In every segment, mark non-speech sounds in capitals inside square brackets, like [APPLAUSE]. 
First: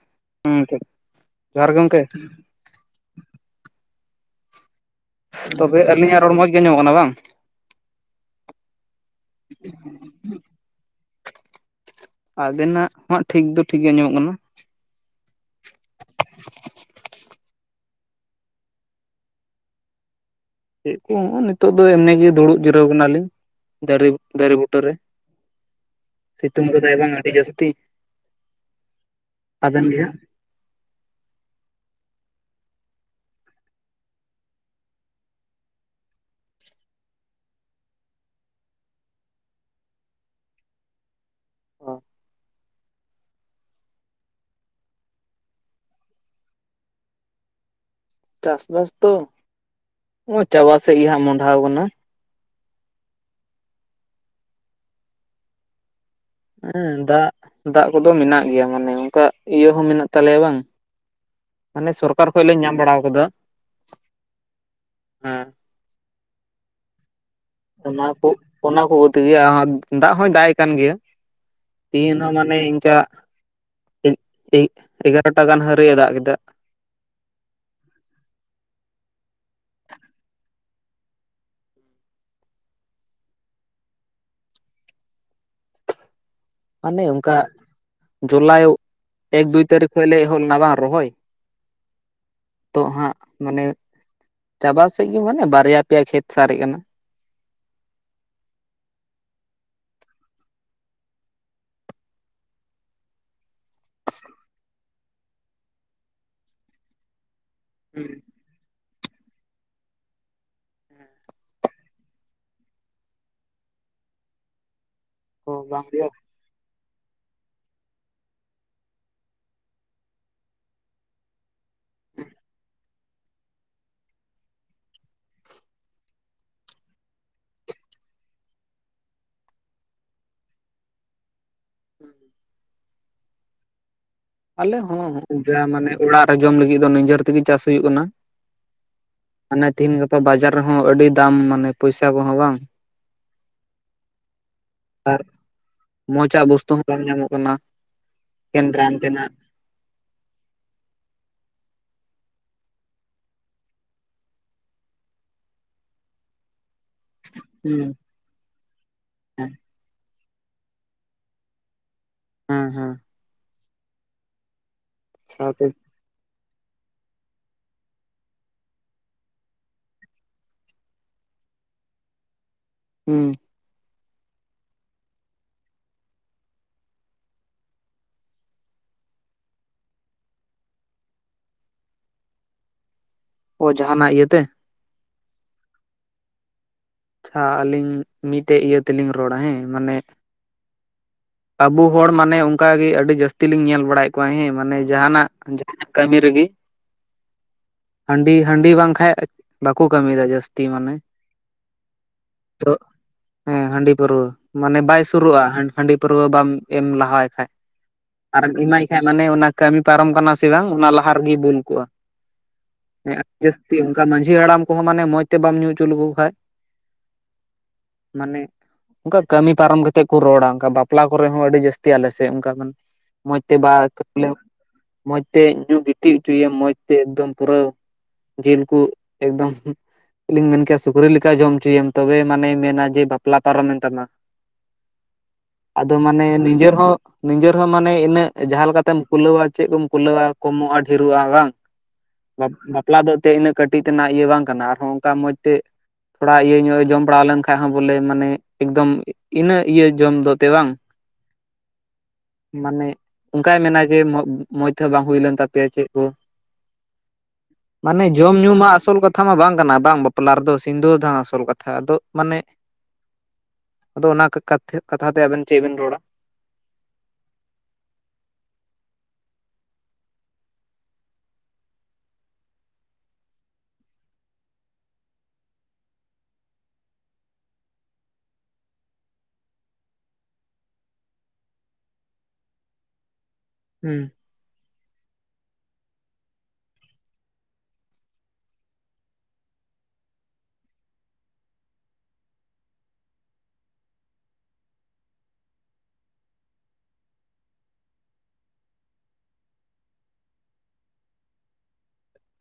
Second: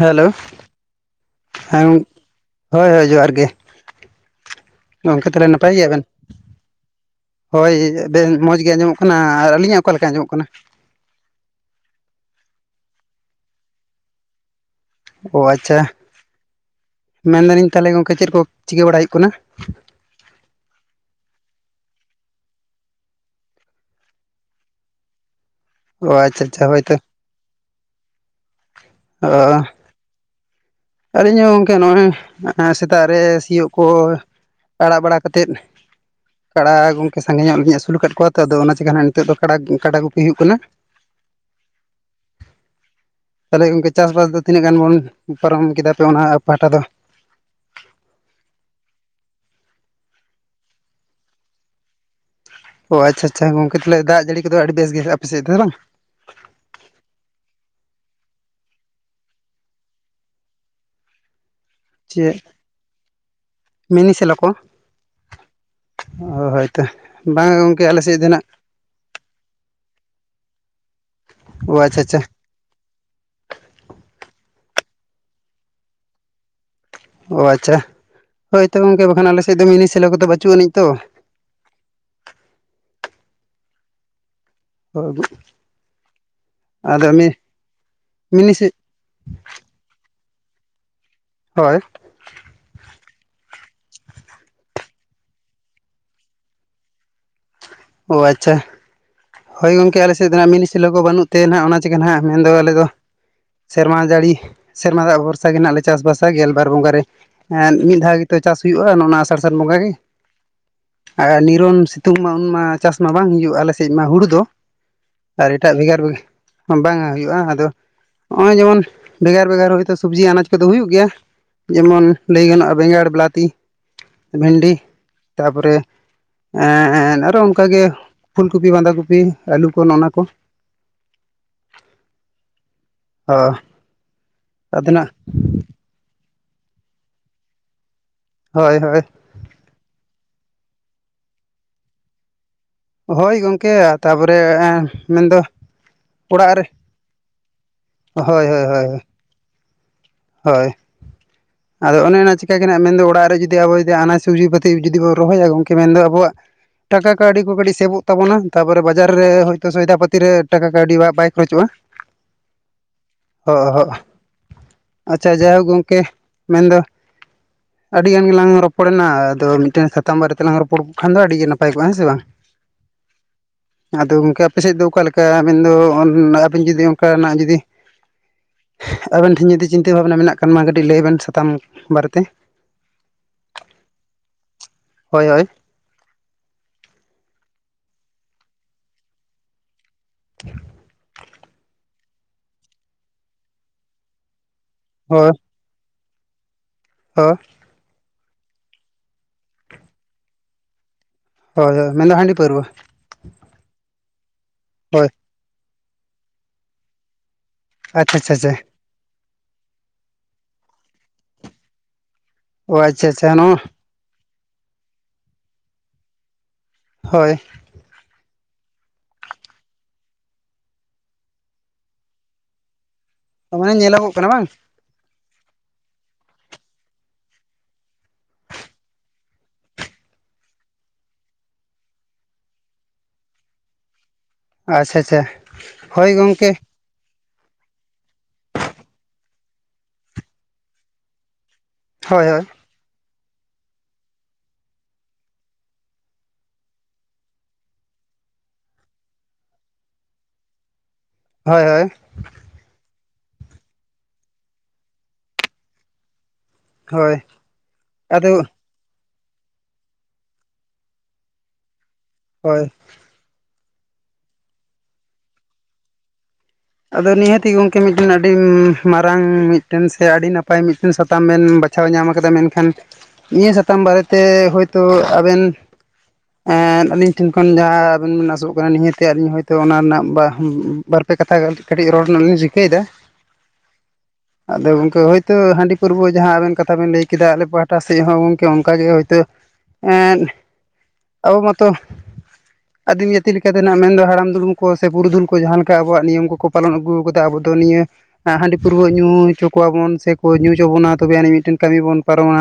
Hello ᱦᱮᱸ ᱴᱷᱤᱠ ᱡᱚᱦᱟᱨ ᱜᱮ ᱦᱮᱸ ᱜᱚᱝᱠᱮ ᱜ ᱦᱳᱭ ᱦᱳᱭ ᱡᱚᱦᱟᱨ ᱜᱮ ᱜᱚᱢᱠᱮ ᱛᱟᱦᱚᱞᱮ ᱱᱟᱯᱟᱭ ᱛᱚᱵᱮ ᱜᱮᱭᱟᱵᱮᱱ? ᱟᱹᱞᱤᱧᱟᱜ ᱨᱚᱲ ᱢᱚᱸᱡᱽ ᱜᱮ ᱟᱸᱡᱚᱢᱚᱜ ᱠᱟᱱᱟ ᱵᱟᱝ ᱦᱳᱭ ᱵᱮᱱ ᱢᱚᱸᱡᱽ ᱜᱮ ᱟᱸᱡᱚᱢᱚᱜ ᱠᱟᱱᱟ ᱟᱨ ᱟᱹᱞᱤᱧᱟᱜ ᱚᱠᱟ ᱞᱮᱠᱟ ᱟᱸᱡᱚᱢᱚᱜ ᱠᱟᱱᱟ ᱟᱵᱮᱱᱟᱜ ᱦᱚᱸ ᱴᱷᱤᱠ ᱫᱚ ᱴᱷᱤᱠ ᱜᱮ ᱟᱸᱡᱚᱢᱚᱜ ᱠᱟᱱᱟ ᱚ ᱟᱪᱪᱷᱟ ᱢᱮᱱ ᱫᱟᱹᱞᱤᱧ ᱛᱟᱞᱮ ᱜᱚᱝᱠᱮ ᱪᱮᱫ ᱠᱚ ᱪᱤᱠᱟᱹ ᱵᱟᱲᱟᱭ ᱦᱩᱭᱩᱜ ᱠᱟᱱᱟ ᱪᱮᱫ ᱠᱚ ᱦᱚᱸ ᱱᱤᱛᱚᱜ ᱫᱚ ᱮᱢᱱᱤ ᱜᱮ ᱫᱩᱲᱩᱵ ᱡᱤᱨᱟᱹᱣ ᱠᱟᱱᱟ ᱞᱤᱧ ᱫᱟᱹᱨᱤᱯ ᱫᱟᱨᱮ ᱵᱩᱴᱟᱹ ᱨᱮ ᱚ ᱟᱪᱪᱷᱟ ᱟᱪᱪᱷᱟ ᱥᱤᱛᱩᱝ ᱦᱳᱭᱛᱚ ᱠᱟᱫᱟᱭ ᱵᱚᱝ ᱟᱹᱰᱤ ᱡᱟᱹᱥᱛᱤ ᱚ ᱟᱵᱮᱱ ᱜᱮ ᱦᱟᱜ ᱟᱹᱞᱤᱧ ᱦᱚᱸ ᱜᱚᱢᱠᱮ ᱱᱚᱜᱼᱚᱭ ᱥᱮᱛᱟᱜ ᱨᱮ ᱥᱤᱭᱳᱜ ᱠᱚ ᱟᱲᱟᱜ ᱵᱟᱲᱟ ᱠᱟᱛᱮᱫ ᱠᱟᱲᱟ ᱜᱚᱝᱠᱮ ᱥᱟᱸᱜᱮ ᱧᱚᱜ ᱜᱮᱞᱤᱧ ᱟᱹᱥᱩᱞ ᱟᱠᱟᱫ ᱠᱚᱣᱟ ᱛᱚ ᱟᱫᱚ ᱚᱱᱟ ᱪᱟᱠᱟᱹ ᱱᱟᱦᱟᱸᱜ ᱱᱤᱛᱚᱜ ᱫᱚ ᱠᱟᱲᱟ ᱠᱟᱰᱟ ᱜᱩᱯᱤ ᱦᱩᱭᱩᱜ ᱠᱟᱱᱟ [INAUDIBLE] ᱛᱟᱞᱦᱮ ᱜᱚᱝᱠᱮ ᱪᱟᱥᱼᱵᱟᱥ ᱫᱚ ᱛᱤᱱᱟᱹᱜ ᱜᱟᱱ ᱵᱚᱱ ᱯᱟᱨᱚᱢ ᱠᱮᱫᱟ ᱯᱮ ᱚᱱᱟ ᱯᱟᱦᱴᱟ ᱫᱚ ᱪᱟᱥ ᱵᱟᱥ ᱛᱚ ᱱᱚᱜᱼᱚᱭ ᱪᱟᱵᱟ ᱥᱮᱫ ᱜᱮ ᱦᱟᱸᱜ ᱢᱚᱰᱷᱟᱣ ᱟᱠᱟᱱᱟ ᱚ ᱟᱪᱪᱷᱟ ᱟᱪᱷᱟ ᱜᱚᱝᱠᱮ ᱛᱟᱦᱞᱮ ᱫᱟᱜ ᱡᱟᱹᱲᱤ ᱠᱚᱫᱚ ᱟᱹᱰᱤ ᱵᱮᱥ ᱜᱮ ᱟᱯᱮ ᱥᱮᱫ ᱫᱚ ᱵᱟᱝ ᱦᱩᱸ ᱫᱟᱜ ᱫᱟᱜ ᱠᱚᱫᱚ ᱢᱮᱱᱟᱜ ᱜᱮᱭᱟ ᱢᱟᱱᱮ ᱚᱱᱠᱟ ᱤᱭᱟᱹ ᱦᱚᱸ ᱢᱮᱱᱟᱜ ᱛᱟᱞᱮᱭᱟ ᱵᱟᱝ ᱢᱟᱱᱮ ᱥᱚᱨᱠᱟᱨ ᱪᱮᱫ ᱠᱷᱚᱡ ᱞᱮ ᱧᱟᱢ ᱵᱟᱲᱟ ᱠᱟᱫᱟ ᱢᱤᱱᱤ ᱥᱮᱞᱚ ᱠᱚ? ᱚ ᱦᱳᱭᱛᱚ ᱵᱟᱝᱟ ᱜᱚᱝᱠᱮ ᱟᱞᱮ ᱚᱱᱟ ᱥᱮᱫ ᱫᱚ ᱠᱚ ᱱᱟᱜ ᱚᱱᱟ ᱠᱚ ᱛᱮᱜᱮ ᱟᱨ ᱫᱟᱜ ᱦᱚᱭ ᱫᱟᱜ ᱮᱫ ᱠᱟᱱ ᱜᱮᱭᱟ ᱚ ᱟᱪᱪᱷᱟ ᱟᱪᱪᱷᱟ ᱛᱮᱦᱤᱧ ᱦᱚᱸ ᱢᱟᱱᱮ ᱢᱟᱱᱮ ᱤᱱᱠᱟ ᱮᱜᱟᱨᱚᱴᱟ ᱜᱟᱱ ᱦᱟᱹᱨᱤᱡ ᱮ ᱫᱟᱜ ᱠᱮᱫᱟ ᱚ ᱟᱪᱪᱷᱟ ᱦᱳᱭ ᱛᱚ ᱜᱚᱝᱠᱮ ᱵᱟᱠᱷᱟᱱ ᱟᱞᱮᱥᱮᱫ ᱫᱚ ᱢᱤᱱᱤ ᱥᱮᱞᱳ ᱠᱚᱫᱚ ᱵᱟᱪᱩᱜ ᱟᱹᱱᱤᱡ ᱛᱚ [UNINTELLIGIBLE] ᱢᱟᱱᱮ ᱟᱫᱚ ᱚᱱᱠᱟ ᱢᱤᱱᱤ ᱥᱮ ᱡᱚᱞᱟᱭᱚᱜ ᱮᱠ ᱫᱩᱭ ᱛᱟᱹᱨᱤᱠᱷ ᱠᱷᱚᱡ ᱞᱮ ᱮᱦᱚᱵ ᱞᱮᱱᱟ ᱵᱟᱝ ᱨᱚᱦᱚᱭ ᱦᱳᱭ ᱛᱚᱜ ᱦᱟᱸᱜ ᱢᱟᱱᱮ ᱪᱟᱵᱟ ᱥᱮᱫ ᱜᱮ ᱢᱟᱱᱮ ᱵᱟᱨᱭᱟ ᱯᱮᱭᱟ ᱠᱷᱮᱛ ᱥᱟᱨᱮᱡ ᱠᱟᱱᱟ ᱚ ᱟᱪᱪᱷᱟ ᱦᱳᱭ ᱜᱚᱢᱠᱮ ᱟᱞᱮᱥᱮᱫ ᱫᱚ ᱱᱟᱜ ᱢᱤᱱᱤ ᱥᱤᱞᱳ ᱠᱚ ᱵᱟᱹᱱᱩᱜ ᱛᱮ ᱱᱟᱜ ᱚᱱᱟ ᱪᱤᱠᱟ. ᱱᱟᱦᱟᱸᱜ ᱢᱮᱱᱫᱚ ᱟᱞᱮᱫᱚ ᱥᱮᱨᱢᱟ ᱡᱟᱹᱲᱤ ᱥᱮᱨᱢᱟ ᱫᱟᱜ ᱵᱷᱚᱨᱥᱟ ᱜᱮ ᱦᱟᱸᱜ ᱞᱮ ᱪᱟᱥᱵᱟᱥᱟ ᱜᱮᱞᱵᱟᱨ ᱵᱚᱸᱜᱟ ᱨᱮ ᱢᱤᱫ ᱫᱷᱟᱣ ᱜᱮ ᱪᱟᱥ ᱦᱩᱭᱩᱜᱼᱟ ᱱᱚᱜᱱᱟ ᱟᱥᱟᱲ ᱥᱟᱱ ᱵᱚᱸᱜᱟ ᱜᱮ ᱟᱨ ᱱᱤᱨᱚᱱ ᱥᱤᱛᱩᱝ ᱢᱟ ᱩᱱᱢᱟ ᱪᱟᱥ ᱢᱟ ᱵᱟᱝ ᱦᱩᱭᱩᱜᱼᱟ ᱟᱞᱮ ᱥᱮᱫ ᱢᱟ ᱦᱩᱲᱩ ᱫᱚ ᱟᱨ ᱛᱚ ᱮᱴᱟᱜ ᱵᱟᱝ ᱵᱷᱮᱜᱟᱨ ᱦᱩᱭᱩᱜᱼᱟ ᱵᱷᱮᱜᱟᱨ ᱵᱟᱝᱟ ᱦᱩᱭᱩᱜᱼᱟ ᱟᱫᱚ ᱦᱚᱸᱜᱼᱚᱭ ᱡᱮᱢᱚᱱ ᱵᱷᱮᱜᱟᱨ ᱵᱷᱮᱜᱟᱨ ᱦᱚᱭᱛᱳ ᱥᱚᱵᱽᱡᱤ ᱟᱱᱟᱡᱽ ᱠᱚᱫᱚ ᱦᱩᱭᱩᱜ ᱜᱮᱭᱟ ᱡᱮᱢᱚᱱ ᱞᱟᱹᱭ ᱜᱟᱱᱚᱜᱼᱟ ᱵᱮᱸᱜᱟᱲ ᱵᱤᱞᱟᱹᱛᱤ ᱵᱷᱮᱱᱰᱤ ᱛᱟᱯᱚᱨᱮ ᱟᱨᱚ ᱚᱱᱠᱟᱜᱮ ᱯᱷᱩᱞ ᱠᱩᱯᱤ ᱵᱟᱸᱫᱟ ᱠᱩᱯᱤ ᱟᱹᱞᱩ ᱠᱚ ᱱᱚᱜᱱᱟ ᱠᱚ [UNINTELLIGIBLE] ᱚᱦ ᱟᱞᱮ ᱦᱚᱸ ᱢᱟᱱᱮ ᱚᱲᱟᱜ ᱨᱮ ᱡᱚᱢ ᱞᱟᱹᱜᱤᱫ ᱫᱚ ᱱᱤᱡᱮᱨ ᱛᱮᱜᱮ ᱪᱟᱥ ᱦᱩᱭᱩᱜ ᱠᱟᱱᱟ ᱦᱳᱭ ᱦᱳᱭ ᱢᱟᱱᱮ ᱛᱤᱦᱮᱧ ᱜᱟᱯᱟ ᱵᱟᱡᱟᱨ ᱨᱮᱦᱚᱸ ᱟᱹᱰᱤ ᱫᱟᱢ ᱢᱟᱱᱮ ᱯᱚᱭᱥᱟ ᱠᱚᱦᱚᱸ ᱵᱟᱝ ᱦᱳᱭ ᱜᱚᱝᱠᱮ ᱛᱟᱯᱚᱨᱮ ᱟᱨ ᱢᱮᱱᱫᱚ ᱢᱚᱸᱡᱽᱟᱜ ᱚᱲᱟᱜ ᱨᱮ ᱵᱚᱥᱛᱩ ᱵᱟᱝ ᱧᱟᱢᱚᱜ ᱠᱟᱱᱟ ᱦᱳᱭ ᱦᱳᱭ ᱮᱠᱮᱱ ᱦᱳᱭ [UNINTELLIGIBLE] ᱦᱳᱭ ᱟᱫᱚ ᱚᱱᱮ ᱚᱱᱟ ᱪᱤᱠᱟ ᱜᱮ ᱱᱟᱜ ᱢᱮᱱᱫᱚ ᱚᱲᱟᱜ ᱨᱮ ᱡᱩᱫᱤ ᱟᱵᱚ ᱡᱩᱫᱤ ᱟᱱᱟᱡᱽ ᱥᱩᱵᱽᱡᱤ ᱯᱟᱹᱛᱤ ᱡᱩᱫᱤ ᱵᱚᱱ ᱨᱚᱦᱚᱭᱟ ᱜᱚᱝᱠᱮ ᱢᱮᱱᱫᱚ ᱟᱵᱚᱣᱟᱜ ᱴᱟᱠᱟ ᱠᱚ ᱟᱹᱰᱤ ᱠᱚ ᱠᱟᱹᱴᱤᱡ ᱦᱩᱸ ᱥᱮᱵᱚᱜ ᱛᱟᱵᱚᱱᱟ ᱛᱟᱯᱚᱨᱮ ᱵᱟᱡᱟᱨ ᱨᱮ ᱦᱳᱭᱛᱚ ᱥᱚᱭᱫᱟ ᱯᱟᱹᱛᱤ ᱨᱮ ᱴᱟᱠᱟ ᱠᱟᱹᱣᱰᱤ ᱵᱟᱭ ᱠᱷᱚᱨᱚᱪᱚᱜᱼᱟ ᱦᱮᱸ ᱦᱮᱸ ᱟᱪᱪᱷᱟ ᱡᱟᱭᱦᱳᱠ ᱥᱟᱶᱛᱮ ᱜᱚᱢᱠᱮ ᱢᱮᱱᱫᱚ ᱟᱹᱰᱤ ᱜᱟᱱ ᱜᱮᱞᱟᱝ ᱨᱚᱯᱚᱲ ᱮᱱᱟ ᱟᱫᱚ ᱢᱤᱫᱴᱮᱱ ᱥᱟᱛᱟᱢ ᱵᱟᱨᱮᱛᱮᱞᱟᱝ ᱨᱚᱯᱚᱲ ᱠᱚᱜ ᱠᱷᱟᱱ ᱫᱚ ᱟᱹᱰᱤ ᱜᱮ ᱱᱟᱯᱟᱭ ᱠᱚᱜᱼᱟ ᱦᱮᱸ ᱥᱮ ᱵᱟᱝ [INAUDIBLE] ᱦᱩᱸ ᱟᱫᱚ ᱜᱚᱢᱠᱮ ᱟᱯᱮ ᱥᱮᱫ ᱫᱚ ᱚᱠᱟ ᱞᱮᱠᱟ ᱟᱵᱮᱱ ᱫᱚ ᱟᱹᱵᱤᱱ ᱡᱩᱫᱤ ᱚᱱᱠᱟᱱᱟᱜ ᱡᱩᱫᱤ ᱟᱵᱮᱱ ᱴᱷᱮᱱ ᱡᱩᱫᱤ ᱪᱤᱱᱛᱟᱹ ᱵᱷᱟᱵᱽᱱᱟ ᱢᱮᱱᱟᱜ ᱠᱷᱟᱱ ᱢᱟ ᱠᱟᱹᱴᱤᱡ ᱞᱟᱹᱭ ᱵᱮᱱ ᱛᱟᱢ ᱵᱟᱨᱮᱛᱮ ᱚ ᱡᱟᱦᱟᱱᱟᱜ ᱤᱭᱟᱹᱛᱮ ᱦᱳᱭ ᱦᱳᱭ ᱟᱪᱪᱷᱟ ᱟᱹᱞᱤᱧ ᱢᱤᱫᱴᱮᱡ ᱤᱭᱟᱹ ᱛᱮᱞᱤᱧ ᱨᱚᱲᱟ ᱦᱮᱸ ᱢᱟᱱᱮ [INAUDIBLE] ᱟᱵᱩ ᱦᱚᱲ ᱢᱟᱱᱮ ᱚᱱᱠᱟᱜᱮ ᱟᱹᱰᱤ ᱡᱟᱹᱥᱛᱤ ᱞᱤᱧ ᱧᱮᱞ ᱵᱟᱲᱟᱭᱮᱫ ᱠᱚᱣᱟ ᱦᱮᱸ ᱢᱟᱱᱮ ᱡᱟᱦᱟᱱᱟᱜ ᱦᱳᱭ ᱠᱟᱹᱢᱤ ᱨᱮᱜᱤ [UNINTELLIGIBLE] ᱦᱟᱺᱰᱤ ᱦᱟᱺᱰᱤ ᱵᱟᱝᱠᱷᱟᱡ ᱵᱟᱠᱚ ᱠᱟᱹᱢᱤᱭᱮᱫᱟ ᱡᱟᱹᱥᱛᱤ ᱢᱟᱱᱮ ᱦᱳᱭ ᱦᱳᱭ ᱢᱮᱱᱫᱟ ᱦᱟᱺᱰᱤ ᱯᱟᱹᱨᱣᱟᱹ ᱛᱚ ᱦᱮᱸ ᱦᱟᱺᱰᱤ ᱯᱟᱹᱨᱣᱟᱹ ᱢᱟᱱᱮ ᱵᱟᱭ ᱦᱳᱭ ᱥᱩᱨᱩᱜᱼᱟ ᱦᱟᱺᱰᱤ ᱯᱟᱹᱨᱣᱟᱹ ᱵᱟᱢ ᱮᱢ ᱞᱟᱦᱟᱭ ᱠᱷᱟᱡ ᱟᱪᱪᱷᱟ ᱟᱪᱪᱷᱟ ᱟᱪᱪᱷᱟ ᱟᱨᱮᱢ ᱮᱢᱟᱭ ᱠᱷᱟᱡ ᱢᱟᱱᱮ ᱚᱱᱟ ᱠᱟᱹᱢᱤ ᱯᱟᱨᱚᱢ ᱠᱟᱱᱟ ᱥᱮ ᱵᱟᱝ ᱚᱱᱟ ᱞᱟᱦᱟ ᱨᱮᱜᱮ ᱵᱩᱞ ᱠᱚᱜᱼᱟ᱾ ᱚ ᱟᱪᱪᱷᱟ ᱦᱮ ᱟᱪᱪᱷᱟ ᱱᱚᱣᱟ ᱡᱟᱥᱛᱤ ᱚᱱᱠᱟ ᱢᱟᱺᱡᱷᱤ ᱦᱟᱲᱟᱢ ᱠᱚᱦᱚ ᱢᱟᱱᱮ ᱢᱚᱡᱽ ᱛᱮ ᱵᱟᱢ ᱧᱩ ᱦᱚᱪᱚ ᱞᱮᱠᱚ ᱠᱷᱟᱡ ᱦᱳᱭ ᱢᱟᱱᱮ ᱚᱱᱠᱟ ᱠᱟᱹᱢᱤ ᱯᱟᱨᱚᱢ ᱠᱟᱛᱮᱜ ᱠᱚ ᱨᱚᱲᱟ ᱚᱱᱠᱟ ᱵᱟᱯ ᱯᱞᱟ ᱠᱚᱨᱮ ᱦᱚ ᱟᱹᱰᱤ ᱡᱟᱥᱛᱤ ᱟᱞᱮ ᱥᱮ ᱚᱱᱠᱟ ᱢᱟᱱᱮ ᱢᱚᱡᱽᱛᱮ ᱵᱟ ᱢᱟᱱᱮ ᱧᱮᱞᱚᱜᱚᱜ ᱠᱟᱱᱟ ᱠᱩᱞᱟ ᱵᱟᱝ ᱢᱚᱡᱽᱛᱮ ᱧᱩ ᱜᱤᱛᱤᱡ ᱚᱪᱚᱭᱮᱢ ᱢᱚᱡᱽᱛᱮ ᱮᱠᱚᱢ ᱯᱩᱨᱟᱹ ᱡᱤᱞ ᱠᱚ ᱮᱠᱫᱚᱢ ᱞᱤᱧ ᱢᱮᱱ ᱠᱮᱭᱟ ᱥᱩᱠᱨᱤ ᱞᱮᱠᱟ ᱡᱚᱢ ᱚᱪᱚᱭᱮᱢ ᱛᱚᱵᱮ ᱢᱟᱱᱮ ᱢᱮᱱᱟ ᱡᱮ ᱵᱟᱯᱞᱟ ᱯᱟᱨᱚᱢᱮᱱ ᱛᱟᱢᱟ᱾ ᱟᱪᱪᱷᱟ ᱟᱪᱪᱷᱟ ᱟᱫᱚ ᱦᱳᱭ ᱢᱟᱱᱮ ᱜᱚᱝᱠᱮ ᱱᱤᱡᱮᱨ ᱦᱚ ᱱᱤᱡᱮᱨ ᱦᱚ ᱢᱟᱱᱮ ᱤᱱᱟᱹᱜ ᱡᱟᱦᱟ ᱞᱮᱠᱟᱛᱮᱢ ᱠᱩᱞᱟᱹᱣᱟ ᱪᱮᱫ ᱠᱚᱢ ᱠᱩᱞᱟᱹᱣᱟ ᱠᱚᱢᱚᱜᱼᱟ ᱰᱷᱮᱨᱚᱜᱼᱟ ᱵᱟᱝ ᱦᱳᱭ ᱦᱳᱭ ᱵᱟᱯ ᱵᱟᱯᱞᱟ ᱫᱚ ᱛᱮ ᱤᱱᱟᱹᱜ ᱠᱟᱹᱴᱤᱡ ᱛᱮᱱᱟᱜ ᱤᱭᱟᱹ ᱵᱟᱝ ᱠᱟᱱᱟ ᱟᱨᱦᱚᱸ ᱚᱱᱠᱟ ᱢᱚᱸᱡᱽ ᱛᱮ ᱛᱷᱚᱲᱟ ᱤᱭᱟᱹ ᱧᱚᱜ ᱡᱚᱢ ᱵᱟᱲᱟ ᱞᱮᱱᱠᱷᱟᱱ ᱦᱚ ᱵᱚᱞᱮ ᱢᱟᱱᱮ ᱮᱠᱫᱚᱢ ᱤᱱᱟᱜ ᱤᱭᱟᱹ ᱡᱚᱢ ᱫᱚ ᱛᱮ ᱵᱟᱝ ᱦᱳᱭ ᱦᱳᱭ ᱢᱟᱱᱮ ᱚᱱᱠᱟᱭ ᱢᱮᱱᱟ ᱡᱮ ᱢᱚᱡᱽ ᱛᱮᱦᱚ ᱵᱟᱝ ᱦᱩᱭᱞᱱ ᱛᱟᱯᱮᱭᱟ ᱪᱮᱫ ᱠᱚ ᱦᱳᱭ ᱢᱟᱱᱮ ᱟᱫᱚ ᱡᱚᱢ ᱧᱩ ᱢᱟ ᱟᱥᱚᱞ ᱠᱟᱛ ᱛᱷᱟ ᱢᱟ ᱵᱟᱝ ᱠᱟᱱᱟ ᱵᱟᱝ ᱵᱟᱯᱞᱟ ᱨᱮᱫᱚ ᱥᱤᱫᱷᱳ ᱫᱟᱱ ᱟᱥᱚᱞ ᱠᱟᱛᱷᱟ ᱟᱫᱚ ᱢᱟᱱᱮ ᱦᱳᱭ ᱟᱫᱚ ᱚᱱᱟ [UNINTELLIGIBLE] ᱠᱟᱛᱷᱟ ᱛᱮ ᱟᱵᱮᱱ ᱪᱮᱫ ᱵᱤᱱ ᱨᱚᱲᱟ ᱟᱫᱚ ᱱᱤᱦᱟᱛᱤ ᱜᱚᱝᱠᱮ ᱢᱤᱫᱴᱮᱱ ᱟᱰᱤ ᱢᱟᱨᱟᱝ ᱢᱤᱫᱴᱮᱱ ᱥᱮ ᱟᱰᱤ ᱱᱟᱯᱟᱭ ᱢᱤᱫᱴᱮᱱ ᱥᱟᱛᱟᱢ ᱢᱮᱱ ᱵᱟᱪ ᱪᱷᱟ ᱧᱟᱢ ᱠᱟᱫᱟ ᱢᱮᱱᱠᱷᱟᱱ ᱱᱤᱭᱟ ᱥᱟᱛᱟᱢ ᱵᱟᱨᱮ ᱛᱮ ᱦᱳᱭᱛᱳ ᱟᱵᱮᱱ ᱮ ᱟᱞᱤᱧ ᱴᱷᱮᱱ ᱠᱷᱚᱱ ᱡᱟᱦᱟ ᱟᱵᱮᱱ ᱵᱤᱱ ᱟᱥᱚᱜ ᱠᱟᱱᱟ ᱱᱤᱦᱟᱹᱛ ᱟᱞᱤᱧ ᱦᱚᱭᱛᱳ ᱚᱱᱟ ᱨᱮᱱᱟᱜ ᱵᱟ ᱵᱟᱨᱯ ᱠᱟᱛᱷᱟ ᱠᱟᱹᱴᱤᱡ ᱨᱚᱲ ᱨᱮᱱᱟᱜ ᱞᱤᱧ ᱨᱤᱠᱟᱹᱭᱮᱫᱟ᱾ ᱦᱮᱸ ᱟᱫᱚ ᱜᱚᱝᱠᱮ ᱦᱳᱭᱛᱳ ᱦᱟᱺᱰᱤ ᱯᱟᱹᱨᱣᱟᱹ ᱢᱟᱦᱟᱸ ᱟᱵᱮᱱ ᱠᱟᱛᱷᱟ ᱵᱮᱱ ᱞᱟᱹᱭ ᱠᱮᱫᱟ ᱟᱞᱮ ᱯᱟᱦᱴᱟ ᱥᱮᱫ ᱦᱚ ᱜᱚᱝᱠᱮ ᱚᱱᱠᱟᱜᱮ ᱦᱳᱭᱛᱳ ᱮᱸᱫ ᱟᱵᱚ ᱢᱟᱛᱚ ᱟᱫᱤ ᱱᱤᱭᱟᱛᱤ ᱞᱮᱠᱟ ᱛᱮᱱᱟᱜ ᱢᱮᱱᱫᱚ ᱦᱟᱲᱟᱢ ᱫᱩᱲᱩᱢ ᱠᱚ ᱥᱮ ᱯᱩᱨᱩᱫᱷᱩᱞ ᱠᱚ ᱡᱟᱦᱟ ᱞᱮᱠᱟ᱾ ᱟᱵᱚᱣᱟᱜ ᱱᱤᱭᱚᱢ ᱠᱚᱠᱚ ᱯᱟᱞᱚᱱ ᱟᱹᱜᱩ ᱟᱠᱟᱫᱟ ᱟᱵᱚ ᱫᱚ ᱱᱤᱭᱟᱹ ᱦᱟᱺᱰᱤ ᱯᱟᱹᱣᱨᱟᱹ ᱧᱩ ᱦᱚᱪᱚ ᱠᱚᱣᱟᱵᱚᱱ ᱥᱮᱠᱚ ᱧᱩ ᱦᱚᱪᱚ ᱵᱚᱱᱟ ᱛᱚᱵᱮ ᱟᱱᱤᱡ ᱢᱤᱫᱴᱮᱱ ᱠᱟᱹᱢᱤ ᱵᱚᱱ ᱯᱟᱨᱚᱢᱟ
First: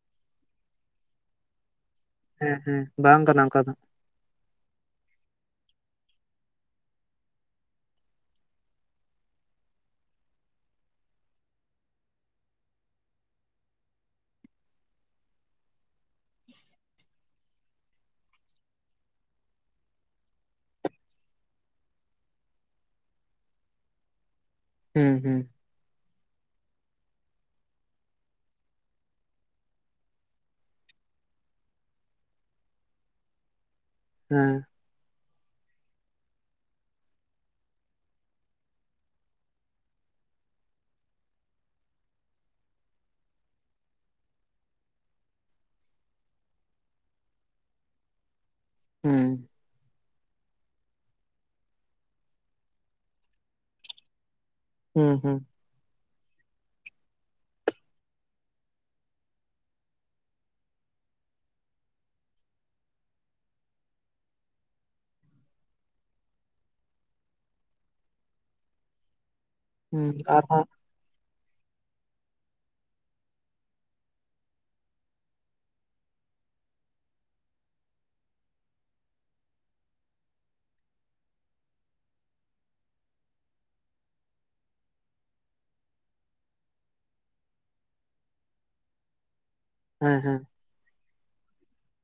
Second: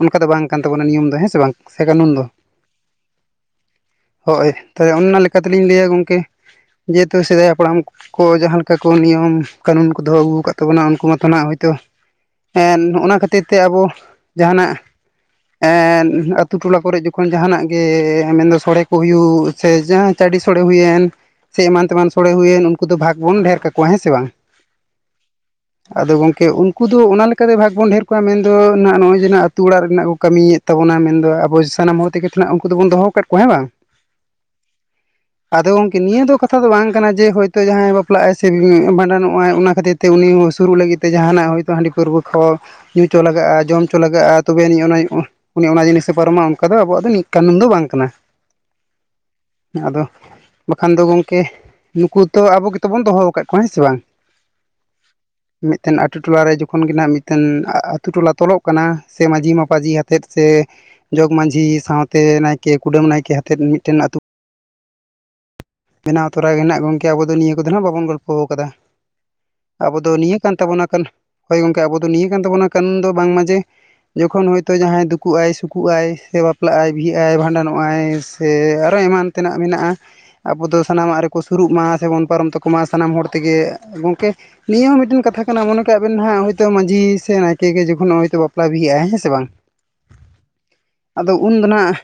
ᱚᱱᱠᱟ ᱫᱚ ᱵᱟᱝ ᱠᱟᱱ ᱛᱟᱵᱚᱱᱟ ᱱᱤᱭᱚᱢ ᱫᱚ ᱦᱮ ᱥᱮ ᱵᱟᱝ ᱥᱮ ᱠᱟᱱᱩᱱ ᱫᱚ ᱦᱮᱸ ᱦᱮᱸ ᱵᱟᱝ ᱠᱟᱱᱟ ᱚᱱᱠᱟ ᱫᱚ ᱦᱳᱭ ᱛᱚᱵᱮ ᱚᱱᱟ ᱞᱮᱠᱟ ᱛᱤᱞᱤᱧ ᱞᱟᱹᱭᱟ ᱜᱚᱝᱠᱮ ᱡᱮᱦᱮᱛᱩ ᱥᱮᱫᱟᱭᱟᱜ ᱠᱚᱲᱟᱢ ᱠᱚ ᱡᱟᱦᱟ ᱞᱮᱠᱟ ᱠᱚ ᱱᱤᱭᱚᱢ ᱠᱟᱱᱩᱱ ᱠᱚ ᱫᱚᱦᱚ ᱟᱜᱩ ᱟᱠᱟᱫ ᱛᱟᱵᱚᱱᱟ ᱩᱱᱠᱩ ᱢᱟᱛᱚ ᱱᱟᱦᱟᱜ ᱦᱳᱭᱛᱚ ᱦᱮᱱ ᱚᱱᱟ ᱠᱷᱟᱹᱛᱤᱨ ᱛᱮ ᱟᱵᱚ ᱡᱟᱦᱟᱱᱟᱜ ᱮᱱ ᱟᱛᱳ ᱴᱚᱞᱟ ᱠᱚᱨᱮ ᱡᱚᱠᱷᱚᱱ ᱡᱟᱦᱟᱱᱟᱜ ᱜᱮ ᱢᱮᱱᱫᱚ ᱥᱚᱲᱮ ᱠᱚ ᱦᱩᱭᱩᱜ ᱥᱮ ᱡᱟᱦᱟ ᱪᱟᱰᱤ ᱥᱳᱲᱮ ᱦᱩᱭᱮᱱ ᱥᱮ ᱮᱢᱟᱱ ᱛᱮᱢᱟᱱ ᱥᱳᱲᱮ ᱦᱩᱭᱮᱱ ᱩᱱᱠᱩ ᱫᱚ ᱵᱷᱟᱠᱽ ᱵᱚᱱ ᱰᱷᱮᱨ ᱠᱟᱠᱚᱣᱟ ᱦᱮᱸ ᱥᱮ ᱵᱟᱝ ᱦᱩᱸ ᱦᱩᱸ ᱟᱫᱚ ᱜᱚᱝᱠᱮ ᱩᱱᱠᱩ ᱫᱚ ᱚᱱᱟ ᱞᱮᱠᱟᱛᱮ ᱵᱷᱟᱜᱽ ᱵᱚᱱ ᱰᱷᱮᱨ ᱠᱚᱣᱟ ᱢᱮᱱᱫᱚ ᱱᱟᱜ ᱱᱚᱜᱼᱚᱭ ᱡᱮᱱᱟᱜ ᱟᱹᱛᱩ ᱚᱲᱟᱜ ᱨᱮᱱᱟᱜ ᱠᱚ ᱠᱟᱢᱤᱭᱮᱫ ᱛᱟᱵᱚᱱᱟ ᱢᱮᱱᱫᱚ ᱟᱵᱚ ᱥᱟᱱᱟᱢ ᱦᱚᱲ ᱛᱮᱜᱮ ᱛᱚᱱᱟᱜ ᱩᱱᱠᱩ ᱫᱚᱵᱚᱱ ᱫᱚᱦᱚ ᱟᱠᱟᱫ ᱠᱚᱣᱟ ᱦᱮᱸ ᱵᱟᱝ ᱦᱮᱸ ᱟᱫᱚ ᱜᱚᱝᱠᱮ ᱱᱤᱭᱟ ᱫᱚ ᱠᱟᱛᱷᱟ ᱫᱚ ᱵᱟᱝ ᱠᱟᱱᱟ ᱡᱮ ᱦᱳᱭᱛᱳ ᱡᱟᱦᱟᱸᱭ ᱵᱟᱯᱞᱟᱜᱼᱟᱭ ᱥᱮ ᱵᱷᱟᱰᱟᱱᱚᱜᱼᱟᱭ ᱚᱱᱟ ᱠᱷᱟᱛᱤᱨ ᱛᱮ ᱩᱱᱤ ᱥᱩᱨᱩᱜ ᱞᱟᱹᱜᱤᱫ ᱛᱮ ᱡᱟᱦᱟᱱᱟᱜ ᱠᱟ ᱦᱟᱺᱰᱤ ᱯᱟᱹᱨᱣᱟᱹ ᱠᱚ ᱧᱩ ᱪᱚ ᱞᱟᱜᱟᱜᱼᱟ ᱡᱚᱢ ᱪᱚ ᱞᱟᱜᱟᱜᱼᱟ ᱛᱚᱵᱮ ᱟᱱᱤᱡ ᱚᱱᱟ ᱩᱱᱤ ᱚᱱᱟ ᱡᱤᱱᱤᱥᱮ ᱯᱟᱨᱚᱢᱼᱟ ᱚᱱᱠᱟ ᱫᱚ ᱟᱵᱚᱣᱟᱜ ᱫᱚ ᱱᱤᱠ ᱠᱟᱱᱩᱱ ᱫᱚ ᱵᱟᱝ ᱠᱟᱱᱟ ᱦᱩᱸ ᱟᱫᱚ ᱵᱟᱠᱷᱟᱱ ᱫᱚ ᱜᱚᱝᱠᱮ ᱱᱩᱠᱩ ᱛᱚ ᱟᱵᱚ ᱜᱮᱛ ᱵᱚᱱ ᱫᱚᱦᱚ ᱟᱠᱟᱫ ᱠᱚᱣᱟ ᱦᱮ ᱥᱮ ᱵᱟᱝ ᱦᱩᱸ ᱦᱩᱸ ᱢᱤᱫ ᱴᱮᱱ ᱟᱛᱳ ᱴᱚᱞᱟᱨᱮ ᱡᱚᱠᱷᱚᱱ ᱜᱮ ᱱᱟᱜ ᱢᱤᱫᱴᱮᱱ ᱟᱛᱳ ᱴᱚᱞᱟ ᱛᱚᱞᱚᱜ ᱠᱟᱱᱟ ᱥᱮ ᱢᱟᱺᱡᱷᱤ ᱢᱟᱯᱟᱡᱷᱤ ᱟᱛᱮᱛ ᱥᱮ ᱡᱚᱜᱽ ᱢᱟᱺᱡᱷᱤ ᱥᱟᱶᱛᱮ ᱱᱟᱭᱠᱮ ᱠᱩᱰᱟᱹᱢ ᱱᱟᱭᱠᱮ ᱦᱟᱛᱮᱫ ᱢᱤᱫᱴᱮᱱ ᱟᱹᱛᱩ ᱵᱮᱱᱟᱣ ᱛᱚᱨᱟ ᱜᱮ ᱱᱟᱜ ᱜᱚᱝᱠᱮ ᱟᱵᱚ ᱫᱚ ᱱᱤᱭᱟᱹ ᱠᱚᱫᱚ ᱱᱷᱟᱜ ᱵᱟᱵᱚᱱ ᱜᱚᱞᱯᱚ ᱠᱟᱫᱟ ᱟᱵᱚ ᱦᱩᱸ ᱫᱚ ᱱᱤᱭᱟᱹ ᱠᱟᱱ ᱟᱨᱦᱚᱸ ᱛᱟᱵᱚᱱᱟ ᱠᱟᱱᱩᱱ ᱦᱳᱭ ᱜᱚᱝᱠᱮ ᱟᱵᱚ ᱫᱚ ᱱᱤᱭᱟᱹ ᱠᱟᱱ ᱛᱟᱵᱚᱱᱟ ᱠᱟᱱᱩᱱ ᱫᱚ ᱵᱟᱝᱢᱟ ᱡᱮ ᱡᱚᱠᱷᱚᱱ ᱦᱚᱳᱭᱛᱚ ᱡᱟᱦᱟᱸᱭ ᱫᱩᱠᱩᱜᱼ ᱟᱭ ᱥᱩᱠᱩᱜᱼ ᱟᱭ ᱥᱮ ᱵᱟᱯᱞᱟᱜ ᱟᱭ ᱵᱤᱦᱟᱹᱜ ᱟᱭ ᱵᱷᱟᱸᱰᱟᱱᱚᱜ ᱟᱭ ᱥᱮ ᱟᱨᱦᱚ ᱮᱢᱟᱱ [INAUDIBLE] ᱛᱮᱱᱟᱜ ᱢᱮᱱᱟᱜᱼᱟ ᱟᱵᱚᱫ ᱫᱚ ᱥᱟᱱᱟᱢᱟᱜ ᱨᱮᱠᱚ ᱥᱩᱨᱩᱜ ᱢᱟ ᱥᱮᱵᱚᱱ ᱯᱟᱨᱚᱢ ᱛᱟᱠᱚ ᱢᱟ ᱥᱟᱱᱟᱢ ᱦᱚᱲ ᱛᱮᱜᱮ ᱜᱚᱝᱠᱮ ᱱᱤᱭᱟᱹ ᱦᱚᱸ ᱢᱤᱫᱴᱮᱱ ᱠᱟᱛᱷᱟ ᱠᱟᱱᱟ ᱢᱚᱱᱮ ᱠᱟᱜ ᱵᱮᱱ ᱱᱦᱟᱜ ᱢᱟᱺᱡᱷ ᱥᱮ ᱱᱟᱭᱠᱮ ᱜᱮ ᱡᱚᱠᱷᱚᱱ ᱦᱟᱭᱛᱚ ᱵᱟᱯᱞᱟ ᱵᱤᱦᱟ. ᱟᱭ ᱦᱮᱸ ᱥᱮ ᱵᱟᱝ ᱦᱮᱸ ᱦᱮᱸ ᱟᱫᱚ ᱩᱱᱫᱚ ᱦᱟᱜ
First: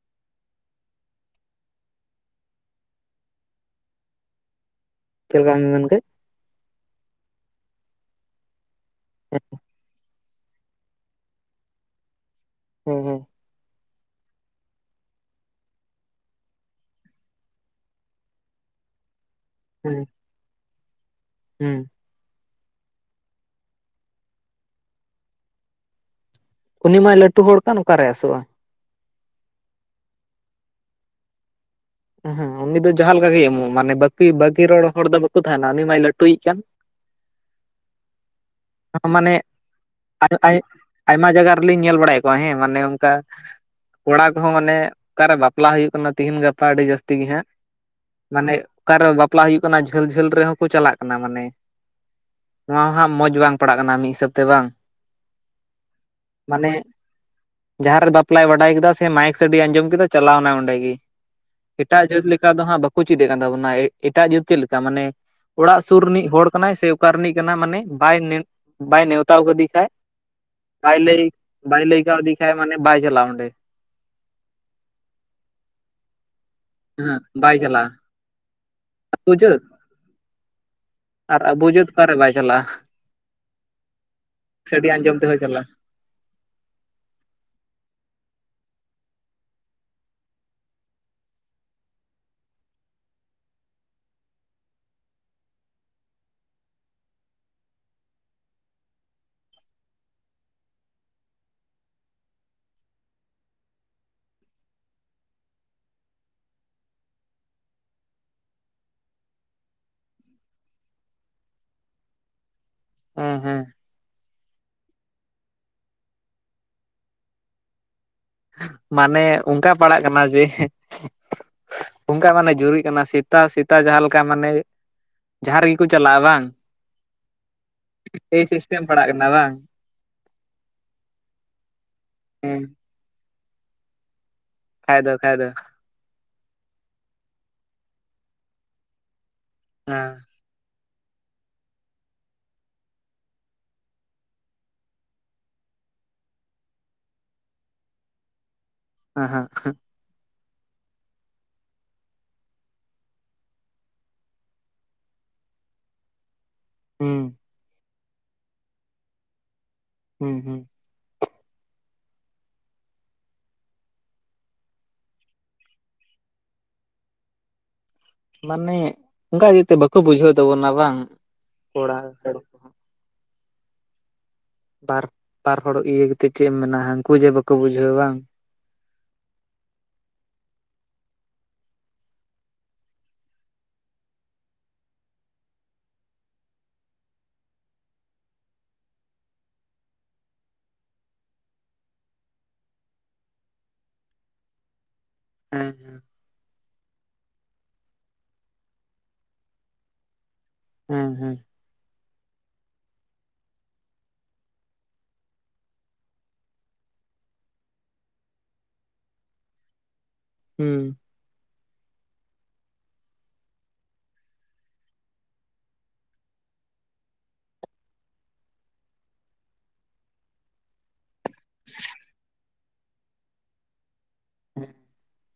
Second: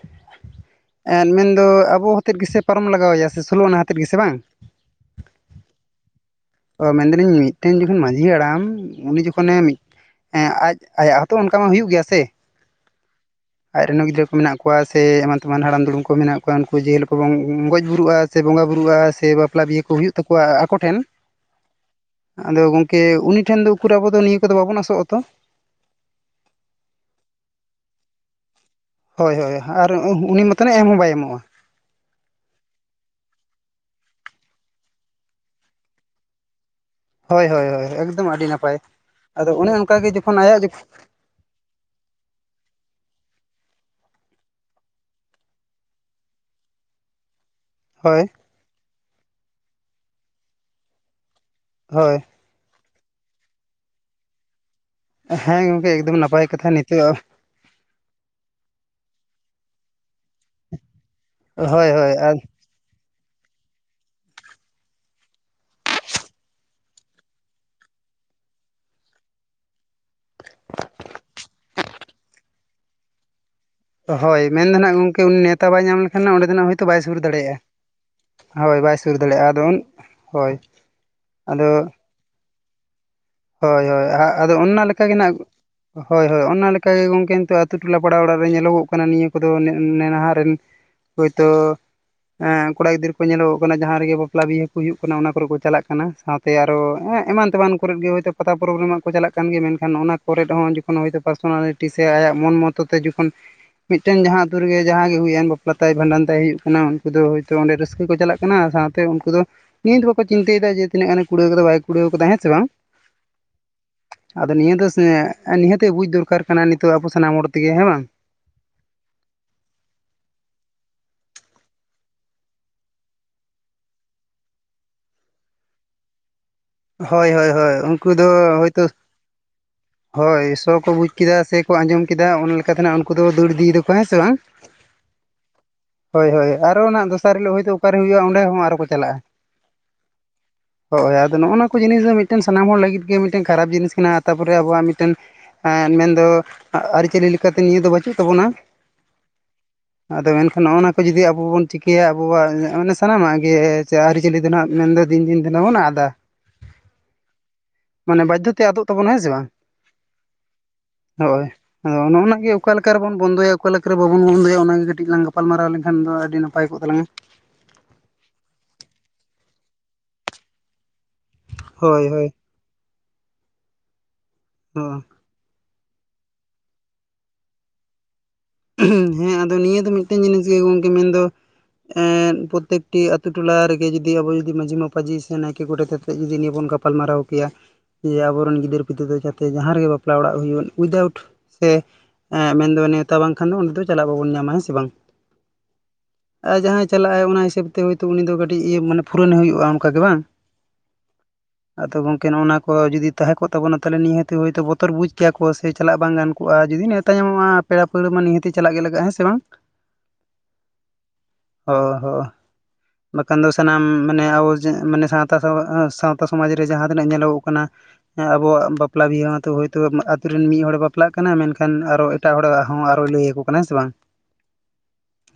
ᱮᱱ ᱢᱮᱱᱫᱚ ᱟᱵᱚ ᱦᱚᱛᱮᱫ ᱜᱮᱥᱮ ᱯᱟᱨᱚᱢ ᱞᱟᱜᱟᱣ ᱟᱭᱟ ᱥᱳᱞᱳ ᱟᱱᱟ ᱦᱟᱛᱮᱫ ᱜᱮᱥᱮ ᱵᱟᱝ ᱪᱮᱫ ᱞᱮᱠᱟ ᱢᱮᱱ ᱠᱮᱫ ᱚ ᱢᱮᱱᱫᱟᱞᱤᱧ ᱢᱤᱫᱴᱮᱱ ᱡᱚᱠᱷᱚᱱ ᱢᱟᱺᱡᱷᱤ ᱦᱟᱲᱟᱢ ᱩᱱᱤ ᱦᱮᱸ ᱡᱚᱠᱷᱚᱱᱮ ᱟᱡ ᱟᱭᱟᱜ ᱦᱚᱸᱛᱚ ᱚᱱᱠᱟ ᱢᱟ ᱦᱩᱭᱩᱜ ᱜᱮᱭᱟ ᱥᱮ ᱦᱮᱸ ᱦᱮᱸ ᱟᱡᱨᱮᱱ ᱜᱤᱫᱽᱨᱟᱹ ᱠᱚ ᱢᱮᱱᱟᱜ ᱠᱚᱣᱟ ᱥᱮ ᱮᱢᱟᱱ ᱛᱮᱢᱟᱱ ᱦᱟᱲᱟᱢ ᱫᱩᱲᱩᱢ ᱠᱚ ᱢᱮᱱᱟᱜ ᱠᱚᱣᱟ ᱩᱱᱠᱩ ᱡᱮᱦᱤᱞᱳ ᱠᱚ ᱜᱚᱡ ᱵᱩᱨᱩᱜᱼᱟ ᱥᱮ ᱵᱚᱸᱜᱟ ᱵᱩᱨᱩᱜᱼᱟ ᱥᱮ ᱵᱟᱯᱞᱟ ᱵᱤᱦᱟᱹ ᱠᱚ ᱦᱩᱭᱩᱜ ᱛᱟᱠᱚᱣᱟ ᱟᱠᱚ ᱴᱷᱮᱱ ᱦᱩᱸ ᱟᱫᱚ ᱜᱚᱝᱠᱮ ᱩᱱᱤ ᱴᱷᱮᱱ ᱫᱚ ᱩᱠᱩᱨ ᱟᱵᱚ ᱫᱚ ᱱᱤᱭᱟᱹ ᱠᱚᱫᱚ ᱵᱟᱵᱚᱱ ᱟᱥᱚᱜ ᱟ ᱛᱚ ᱩᱱᱤ ᱢᱟᱭ ᱞᱟᱹᱴᱩ ᱦᱚᱲ ᱠᱟᱱ ᱚᱠᱟᱨᱮ ᱟᱥᱚᱜᱼᱟ ᱦᱳᱭ ᱦᱳᱭ ᱟᱨ ᱩᱱᱤ ᱢᱟᱛᱚ ᱱᱟᱜ ᱮᱢ ᱦᱚᱸ ᱵᱟᱭ ᱮᱢᱚᱜᱼᱟ ᱦᱮᱸᱮᱸ ᱩᱱᱤ ᱫᱚ ᱡᱟᱦᱟᱸ ᱞᱮᱠᱟ ᱜᱮᱭ ᱮᱢᱚᱜᱼᱟ ᱢᱟᱱᱮ ᱵᱟᱠᱤ ᱵᱟᱠᱤ ᱨᱚᱲ ᱦᱚᱲ ᱫᱚ ᱵᱟᱠᱚ ᱛᱟᱦᱮᱱᱟ ᱩᱱᱤ ᱢᱟᱭ ᱞᱟᱹᱴᱩᱭᱤᱡ ᱠᱟᱱ ᱦᱳᱭ ᱦᱳᱭ ᱦᱳᱭ ᱮᱠᱫᱚᱢ ᱟᱹᱰᱤ ᱱᱟᱯᱟᱭ ᱢᱟᱱᱮ ᱟᱫᱚ ᱚᱱᱮ ᱚᱱᱠᱟᱜᱮ ᱡᱚᱠᱷᱚᱱ ᱟᱭᱟᱜ ᱡᱚᱠᱷᱚ ᱟᱭᱢᱟ ᱡᱟᱭᱜᱟ ᱨᱮᱞᱤᱧ ᱧᱮᱞ ᱵᱟᱲᱟᱭᱮᱫ ᱠᱚᱣᱟ ᱦᱮᱸ ᱢᱟᱱᱮ ᱚᱱᱠᱟ ᱠᱚᱲᱟ ᱠᱚᱦᱚᱸ ᱢᱟᱱᱮ ᱚᱠᱟᱨᱮ ᱵᱟᱯᱞᱟ ᱦᱩᱭᱩᱜ ᱠᱟᱱᱟ ᱛᱤᱦᱤᱧ ᱜᱟᱯᱟ ᱟᱹᱰᱤ ᱡᱟᱹᱥᱛᱤ ᱜᱮ ᱦᱟᱸᱜ ᱦᱳᱭ ᱢᱟᱱᱮ ᱚᱠᱟᱨᱮ ᱵᱟᱯᱞᱟ ᱦᱩᱭᱩᱜ ᱠᱟᱱᱟ ᱡᱷᱟᱹᱞ ᱡᱷᱟᱹᱞ ᱨᱮᱦᱚᱸ ᱠᱚ ᱪᱟᱞᱟᱜ ᱠᱟᱱᱟ ᱢᱟᱱᱮ ᱦᱳᱭ ᱱᱚᱣᱟ ᱦᱟᱸᱜ ᱢᱚᱸᱡᱽ ᱵᱟᱝ ᱯᱟᱲᱟᱜ ᱠᱟᱱᱟ ᱢᱤᱫ ᱦᱤᱥᱟᱹᱵᱽ ᱛᱮ ᱵᱟᱝ ᱦᱮᱸ ᱜᱚᱝᱠᱮ ᱮᱠᱫᱚᱢ ᱱᱟᱯᱟᱭ ᱢᱟᱱᱮ ᱠᱟᱛᱷᱟ ᱱᱤᱛᱚᱜ ᱡᱟᱦᱟᱸ ᱨᱮ ᱵᱟᱯᱞᱟᱭ ᱵᱟᱰᱟᱭ ᱠᱟᱫᱟ ᱥᱮ ᱢᱟᱭᱤᱠ ᱥᱟᱰᱮ ᱟᱸᱡᱚᱢ ᱠᱮᱫᱟ ᱪᱟᱞᱟᱣ ᱮᱱᱟᱭ ᱚᱸᱰᱮ ᱜᱮ ᱦᱳᱭ ᱮᱴᱟᱜ ᱦᱳᱭ ᱡᱟᱹᱛ ᱟᱨ ᱞᱮᱠᱟ ᱫᱚ ᱦᱟᱸᱜ ᱵᱟᱠᱚ ᱪᱮᱫ ᱮᱫ ᱠᱟᱱ ᱛᱟᱵᱚᱱᱟ ᱮᱴᱟᱜ ᱡᱟᱹᱛ ᱪᱮᱫ ᱞᱮᱠᱟ ᱢᱟᱱᱮ ᱚᱲᱟᱜ ᱥᱩᱨ ᱨᱤᱱᱤᱡ ᱦᱚᱲ ᱠᱟᱱᱟᱭ ᱥᱮ ᱚᱠᱟ ᱨᱤᱱᱤᱡ ᱠᱟᱱᱟᱭ ᱢᱟᱱᱮ ᱵᱟᱭ ᱱᱮ ᱵᱟᱭ ᱱᱮᱣᱛᱟ ᱠᱟᱫᱮ ᱠᱷᱟᱭ ᱵᱟᱭ ᱞᱟᱹᱭ ᱵᱟᱭ ᱞᱟᱹᱭ ᱠᱟᱹᱣᱫᱮ ᱠᱷᱟᱱᱮ ᱢᱟᱱᱮ ᱵᱟᱭ ᱪᱟᱞᱟᱣᱟᱭ ᱚᱸᱰᱮ ᱦᱳᱭ ᱢᱮᱱᱫᱟ ᱱᱟᱜ ᱜᱚᱢᱠᱮ ᱩᱱᱤᱱᱮᱶᱟ ᱵᱟᱭ ᱧᱟᱢ ᱞᱮᱠᱷᱟᱱ ᱚᱸᱰᱮ ᱫᱚᱱᱟᱜ ᱦᱳᱭᱛᱳ ᱵᱟᱭ ᱥᱩᱨ ᱦᱮᱸ ᱵᱟᱭ ᱫᱟᱲᱮᱭᱟᱜᱼᱟ ᱪᱟᱞᱟᱜᱼᱟ ᱦᱳᱭ ᱵᱟᱭ ᱥᱩᱨ ᱟᱵᱚ ᱫᱟᱲᱮᱭᱟᱜᱼᱟ ᱟᱫᱚ ᱡᱟᱹᱛ ᱟᱨᱳᱳᱱ ᱦᱳᱭ ᱟᱨ ᱟᱵᱚ ᱟᱫᱚ ᱡᱟᱹᱛ ᱚᱠᱟᱨᱮ ᱵᱟᱭ ᱪᱟᱞᱟᱜᱼᱟ ᱦᱳᱭ ᱦᱳᱭ ᱟᱫᱚ ᱚᱱᱟ ᱥᱟᱰᱮ ᱞᱮᱠᱟᱜᱮ ᱟᱸᱡᱚᱢ ᱱᱟᱦᱟᱜ ᱛᱮᱦᱚᱸᱭ ᱪᱟᱞᱟᱜᱼᱟ ᱦᱳᱭ ᱦᱳᱭ ᱚᱱᱟ ᱞᱮᱠᱟᱜᱮ ᱜᱚᱢᱠᱮ ᱱᱤᱛᱚᱜ ᱟᱛᱳ ᱴᱚᱞᱟ ᱯᱟᱲᱟ ᱚᱲᱟᱜ ᱨᱮ ᱧᱮᱞᱚᱜᱚᱜ ᱠᱟᱱᱟ ᱱᱤᱭᱟᱹ ᱠᱚᱫᱚ ᱱᱮᱱᱦᱟ ᱨᱮᱱ ᱦᱳᱭᱛᱳ ᱦᱮᱸᱠᱚᱲᱟ ᱜᱤᱫᱽᱟᱹᱨᱟᱹ ᱠᱚ ᱧᱮᱞᱚᱜᱚᱜ ᱠᱟᱱᱟ ᱡᱟᱦᱟᱸ ᱨᱮᱜᱮ ᱵᱟᱯᱞᱟ ᱵᱤᱦᱟᱹ ᱠᱚ ᱦᱩᱭᱩᱜ ᱠᱟᱱᱟ ᱚᱱᱟ ᱠᱚᱨᱮ ᱠᱚ ᱪᱟᱞᱟᱜ ᱠᱟᱱᱟ ᱥᱟᱶᱛᱮ ᱛᱮᱭᱟᱨᱚᱜ ᱮᱢᱟᱱ ᱛᱮᱢᱟᱱ ᱠᱚᱨᱮ ᱜᱮᱡ ᱯᱟᱛᱟ ᱯᱨᱳᱚᱵᱽ ᱨᱮᱢᱟ ᱠᱚ ᱪᱟᱞᱟᱜ ᱠᱟᱱ ᱥᱮ ᱯᱟᱛᱟ ᱯᱚᱨᱚᱵ ᱨᱮᱢᱟ ᱠᱟ ᱪᱟᱞᱟᱜ ᱠᱟᱱ ᱜᱮᱭᱟ ᱢᱮᱱᱠᱷᱟᱱ ᱚᱱᱟ ᱠᱚᱨᱮ ᱦᱚᱸ ᱡᱚᱠᱷᱚᱱ ᱦᱳᱭᱛᱳ ᱯᱟᱨᱥᱚᱱᱟᱞᱤᱴᱤ ᱥᱮ ᱟᱭᱟᱜ ᱢᱚᱱ ᱢᱚᱛ ᱛᱮ ᱡᱚᱠᱷᱚᱱ ᱢᱤᱫ ᱴᱟᱹᱝ ᱡᱟᱦᱟ ᱟ. ᱛᱩ ᱨᱮᱜᱮ ᱡᱟᱦᱟ ᱜᱮ ᱦᱩᱭ ᱮᱱ ᱵᱟᱯᱞᱟ ᱛᱟᱭ ᱵᱷᱟᱸᱰᱟᱱ ᱛᱟᱭ ᱦᱩᱭᱩᱜ ᱠᱟᱱᱟ ᱩᱱᱠᱩ ᱫᱚ ᱦᱳᱭᱛᱳ ᱚᱸᱰᱮ ᱨᱟᱹᱥᱠᱟᱹ ᱠᱚ ᱪᱟᱞᱟᱜ ᱠᱟᱱᱟ ᱥᱟᱶᱛᱮ ᱩᱱᱠᱩ ᱫᱚ ᱱᱤᱛ ᱵᱟᱠᱚ ᱪᱤᱱᱛᱟᱹᱭ ᱫᱟ ᱡᱮ ᱛᱤᱱᱟᱹ ᱜᱟᱱ ᱮ ᱠᱩᱲᱟᱹᱣᱫᱟ ᱵᱟᱭ ᱠᱩᱲᱟᱹᱣ ᱠᱟᱫᱟ ᱦᱮᱸ ᱥᱮ ᱵᱟᱝ ᱦᱮᱸ ᱦᱮᱸ ᱟᱫᱚ ᱱᱤᱭᱟᱹ ᱫᱚ ᱱᱤᱦᱟᱹᱛ ᱵᱩᱡᱽ ᱫᱚᱨᱠᱟᱨ ᱠᱟᱱᱟ ᱱᱤᱛᱚᱜ ᱟᱵᱚ ᱥᱟᱱᱟᱢ ᱦᱚᱲ ᱛᱮᱜᱮ ᱦᱮᱸ ᱵᱟᱝ ᱢᱟᱱᱮ ᱚᱱᱠᱟ ᱯᱟᱲᱟᱜ ᱠᱟᱱᱟ ᱡᱮ ᱚᱱᱠᱟ ᱢᱟᱱᱮ ᱡᱩᱨᱤᱜ ᱠᱟᱱᱟ ᱥᱮᱛᱟ ᱥᱮᱛᱟ ᱡᱟᱦᱟᱸ ᱞᱮᱠᱟ ᱢᱟᱱᱮ ᱡᱟᱦᱟᱸ ᱨᱮᱜᱮ ᱠᱚ ᱪᱟᱞᱟᱜᱼᱟ ᱵᱟᱝ ᱦᱳᱭ ᱦᱳᱭ ᱦᱳᱭ ᱩᱱᱠᱩ ᱫᱚ ᱮᱭ ᱥᱤᱥᱴᱮᱢ ᱦᱳᱭᱛᱳ ᱯᱟᱲᱟᱜ ᱠᱟᱱᱟ ᱵᱟᱝ ᱦᱳᱭ ᱥᱚ ᱠᱚ ᱵᱩᱡ ᱠᱮᱫᱟ ᱥᱮᱠᱚ ᱟᱸᱡᱚᱢ ᱠᱮᱫᱟ ᱚᱱᱟ ᱦᱮᱸ ᱞᱮᱠᱟ ᱛᱮᱱᱟ ᱩᱱᱠᱩ ᱫᱚ ᱫᱟᱹᱲ ᱤᱫᱤᱭᱮᱫᱟᱠᱚ ᱦᱮᱸ ᱥᱮ ᱵᱟᱝ ᱠᱷᱟᱭ ᱫᱚ ᱠᱷᱟᱭ ᱫᱚ ᱦᱳᱭ ᱦᱳᱭ ᱟᱨᱦᱚ ᱱᱟᱜ ᱫᱚᱥᱟᱨ ᱦᱤᱞᱳᱜ ᱦᱳᱛᱳ ᱚᱠᱟᱨᱮ ᱦᱩᱭᱩᱜᱼᱟ ᱚᱸᱰᱮ ᱦᱚᱸ ᱟᱨᱚ ᱠᱚ ᱪᱟᱞᱟᱜᱼᱟ ᱦᱮᱸ ᱦᱳᱭ ᱟᱨ ᱟᱫᱚ ᱱᱚᱜᱚᱱᱟ ᱠᱚ ᱡᱤᱱ ᱫᱚ ᱢᱤᱫᱴᱮᱱ ᱥᱟᱱᱟᱢ ᱦᱚᱲ ᱞᱟᱹᱜᱤᱫ ᱜᱮ ᱢᱤᱫᱴᱮᱱ ᱠᱷᱟᱨᱟᱯ ᱡᱤᱱᱤᱥ ᱠᱟᱱᱟ ᱛᱟᱯᱚᱨᱮ ᱟᱵᱚᱣᱟᱜ ᱢᱤᱫᱴᱮᱱ ᱢᱮᱱᱫᱚ ᱟᱹᱨᱤᱪᱟᱹ ᱞᱮᱠᱟᱛᱮ ᱱᱤᱭᱟᱹ ᱫᱚ ᱵᱟᱹᱪᱩᱜ ᱛᱟᱵᱚᱱᱟ ᱟ ᱦᱟ ᱦᱮᱸ [INAUDIBLE] ᱟᱫᱚ ᱢᱮᱱᱠᱷᱟᱱ ᱱᱚᱜᱼᱚ ᱱᱟ ᱠᱚ ᱡᱩᱫᱤ ᱟᱵᱚ ᱵᱚᱱ ᱪᱤᱠᱟᱹᱭᱟ ᱟᱵᱚᱣᱟᱜ ᱢᱟᱱᱮ ᱥᱟᱱᱟᱢᱟᱜ ᱜᱮ ᱥᱮ ᱟᱹᱨᱤᱪᱟᱹᱞᱤ ᱫᱚ ᱢᱮᱱᱫᱟ ᱫᱤᱱ ᱫᱤᱱ ᱫᱚ ᱵᱚ ᱟᱫᱟ ᱦᱩᱸ ᱢᱟᱱᱮ ᱵᱟᱡᱫᱷᱚ ᱛᱮ ᱟᱫᱚᱜ ᱛᱟᱵᱚᱱᱟ ᱦᱮ ᱥᱮ ᱵᱟᱝ ᱦᱩᱸ ᱦᱩᱸ ᱦᱳᱭ ᱟᱫᱚ ᱱᱚᱜᱚᱱᱟ ᱜᱮ ᱚᱠᱟ ᱞᱮᱠᱟ ᱨᱮ ᱵᱚᱱ ᱵᱚᱱᱫᱚᱭᱟ ᱚᱠᱟᱞᱮᱠᱟᱨᱮ ᱵᱟᱵᱚᱱ ᱵᱚᱱᱫᱚᱭᱟ ᱚᱱᱟᱜᱮ ᱠᱟᱹᱴᱤᱡ ᱞᱟᱝ ᱜᱟᱯᱟᱞᱢᱟᱨᱟᱣ ᱞᱮᱱᱠᱷᱟᱱ ᱫᱚ ᱟᱹᱰᱤ ᱱᱟᱯᱟᱭ ᱠᱚᱜ ᱛᱟᱞᱟᱝᱟ ᱢᱟᱱᱮ ᱚᱱᱠᱟ ᱤᱫᱤ ᱛᱮ ᱵᱟᱠᱚ ᱵᱩᱡᱷᱟᱹᱣ ᱛᱟᱵᱚᱱᱟ ᱵᱟᱝ ᱠᱚᱲᱟ ᱦᱳᱭ ᱦᱳᱭ ᱦᱚᱲ ᱠᱚᱦᱚᱸ ᱵᱟᱨ ᱵᱟᱨ ᱦᱚᱲ ᱤᱭᱟᱹ ᱠᱟᱛᱮᱫ ᱪᱮᱫ ᱮᱢ ᱢᱮᱱᱟ ᱦᱟᱱᱠᱩ ᱡᱮ ᱵᱟᱠᱚ ᱵᱩᱡᱷᱟᱹᱣᱟ ᱵᱟᱝ ᱦᱮᱸ ᱟᱫᱚ ᱱᱤᱭᱟᱹ ᱫᱚ ᱢᱤᱫᱴᱮᱱ ᱡᱤᱱᱤᱥ ᱜᱮ ᱜᱚᱢᱠᱮ ᱢᱮᱱᱫᱚ ᱯᱨᱚᱛᱮᱠᱴᱤ ᱟᱹᱛᱩ ᱴᱚᱞᱟ ᱨᱮᱜᱮ ᱡᱩᱫᱤ ᱟᱵᱚ ᱡᱩᱫᱤ ᱢᱟᱡᱷᱤ ᱢᱟᱯᱟᱡᱷᱤ ᱥᱮ ᱱᱟᱭᱠᱮ ᱜᱚᱰᱮᱛ ᱟᱛᱮᱜ ᱡᱩᱤ ᱱᱤᱭᱟᱹ ᱵᱚᱱ ᱜᱟᱯ ᱜᱟᱯᱟᱞᱢᱟᱨᱟᱣ ᱠᱮᱭᱟ ᱡᱮ ᱟᱵᱚᱨᱮᱱ ᱜᱤᱫᱟᱹᱨ ᱯᱤᱫᱟᱹᱨ ᱫᱚ ᱡᱟᱛᱮ ᱡᱟᱦᱟᱸ ᱨᱮᱜᱮ ᱵᱟᱯᱞᱟ ᱚᱲᱟᱜ ᱦᱩᱭᱩᱜ ᱩᱭᱟᱣᱩᱴ ᱥᱮ ᱢᱮᱱᱫᱚ ᱱᱮᱣᱛᱟ ᱵᱟᱝᱠᱷᱟᱱ ᱫᱚ ᱚᱸᱰᱮ ᱫᱚ ᱪᱟᱞᱟᱜ ᱵᱟᱵᱚᱱ ᱧᱟᱢᱟ ᱦᱮᱸ ᱥᱮ ᱵᱟᱝ ᱦᱮᱸ ᱟᱨ ᱡᱟᱦᱟᱸᱭ ᱪᱟᱞᱟᱜᱼᱟᱭ ᱚᱱᱟ ᱦᱤᱥᱟᱹᱵᱽ ᱛᱮ ᱦᱳᱭᱛᱳ ᱩᱱᱤ ᱫᱚ ᱠᱟᱹᱴᱤᱡ ᱤᱭᱟᱹ ᱢᱟᱱᱮ ᱯᱷᱩᱨᱚᱱᱮ ᱦᱩᱭᱩᱜᱼᱟ ᱚᱱᱠᱟ ᱜᱮ ᱵᱟᱝ ᱦᱮᱸ ᱦᱩᱸ ᱟᱫᱚ ᱜᱚᱝᱠᱮ ᱱᱚᱜᱚᱱᱟ ᱠᱚ ᱡᱩᱫᱤ ᱛᱟᱦᱮᱸ ᱠᱚᱜ ᱛᱵᱚᱱᱟ ᱛᱟᱦᱚᱞᱮ ᱱᱤᱦᱟᱹᱛ ᱦᱳᱭᱛᱚ ᱵᱚᱛᱚᱨ ᱵᱩᱡᱽ ᱠᱮᱭᱟᱠᱚ ᱥᱮ ᱪᱟᱞᱟᱜ ᱵᱟᱝ ᱜᱟᱱ ᱠᱚᱟᱜ ᱡᱩᱫᱤ ᱱᱮᱶᱛᱟ ᱧᱟᱢᱚᱜᱼᱟ ᱯᱮᱲᱟ ᱯᱟᱹᱲᱦᱟᱹ ᱢᱟ ᱱᱤᱦᱟᱹᱛᱤ ᱪᱟᱞᱟᱜ ᱜᱮ ᱞᱟᱜᱟᱜᱼᱟ ᱦᱮᱸ ᱥᱮ ᱵᱟᱝ ᱦᱩᱸ ᱦᱚ ᱦᱚ ᱵᱟᱠᱷᱟᱱ ᱫᱚ ᱥᱟᱱᱟᱢ ᱢᱟᱱᱮ ᱟᱵᱚᱟᱱ ᱥᱟᱶᱛᱟ [INAUDIBLE] ᱥᱟᱶᱛᱟ ᱥᱚᱢᱟᱡᱽ ᱨᱮ ᱡᱟᱦᱟᱸ ᱛᱤᱱᱟᱹᱜ ᱧᱮᱞᱚᱜᱚᱜ ᱠᱟᱱᱟ ᱦᱮᱸ ᱟᱵᱚᱣᱟᱜ ᱵᱟᱯᱞᱟ ᱵᱤᱦᱟᱹ ᱢᱟᱛᱚ ᱦᱳᱭᱛᱳ ᱟᱛᱩ ᱨᱮᱱ ᱢᱤᱫ ᱦᱚᱲᱮ ᱮ ᱵᱟᱯᱞᱟᱜ ᱠᱟᱱᱟ ᱢᱮᱱ ᱠᱷᱟᱱ ᱟᱨᱚ ᱮ ᱮᱴᱟᱜ ᱦᱚᱲᱟᱜ ᱦᱚᱸ ᱟᱨᱚᱭ ᱞᱟᱹᱭ ᱟᱠᱚ ᱠᱟᱱᱟ ᱦᱮ ᱥᱮ ᱵᱟᱝ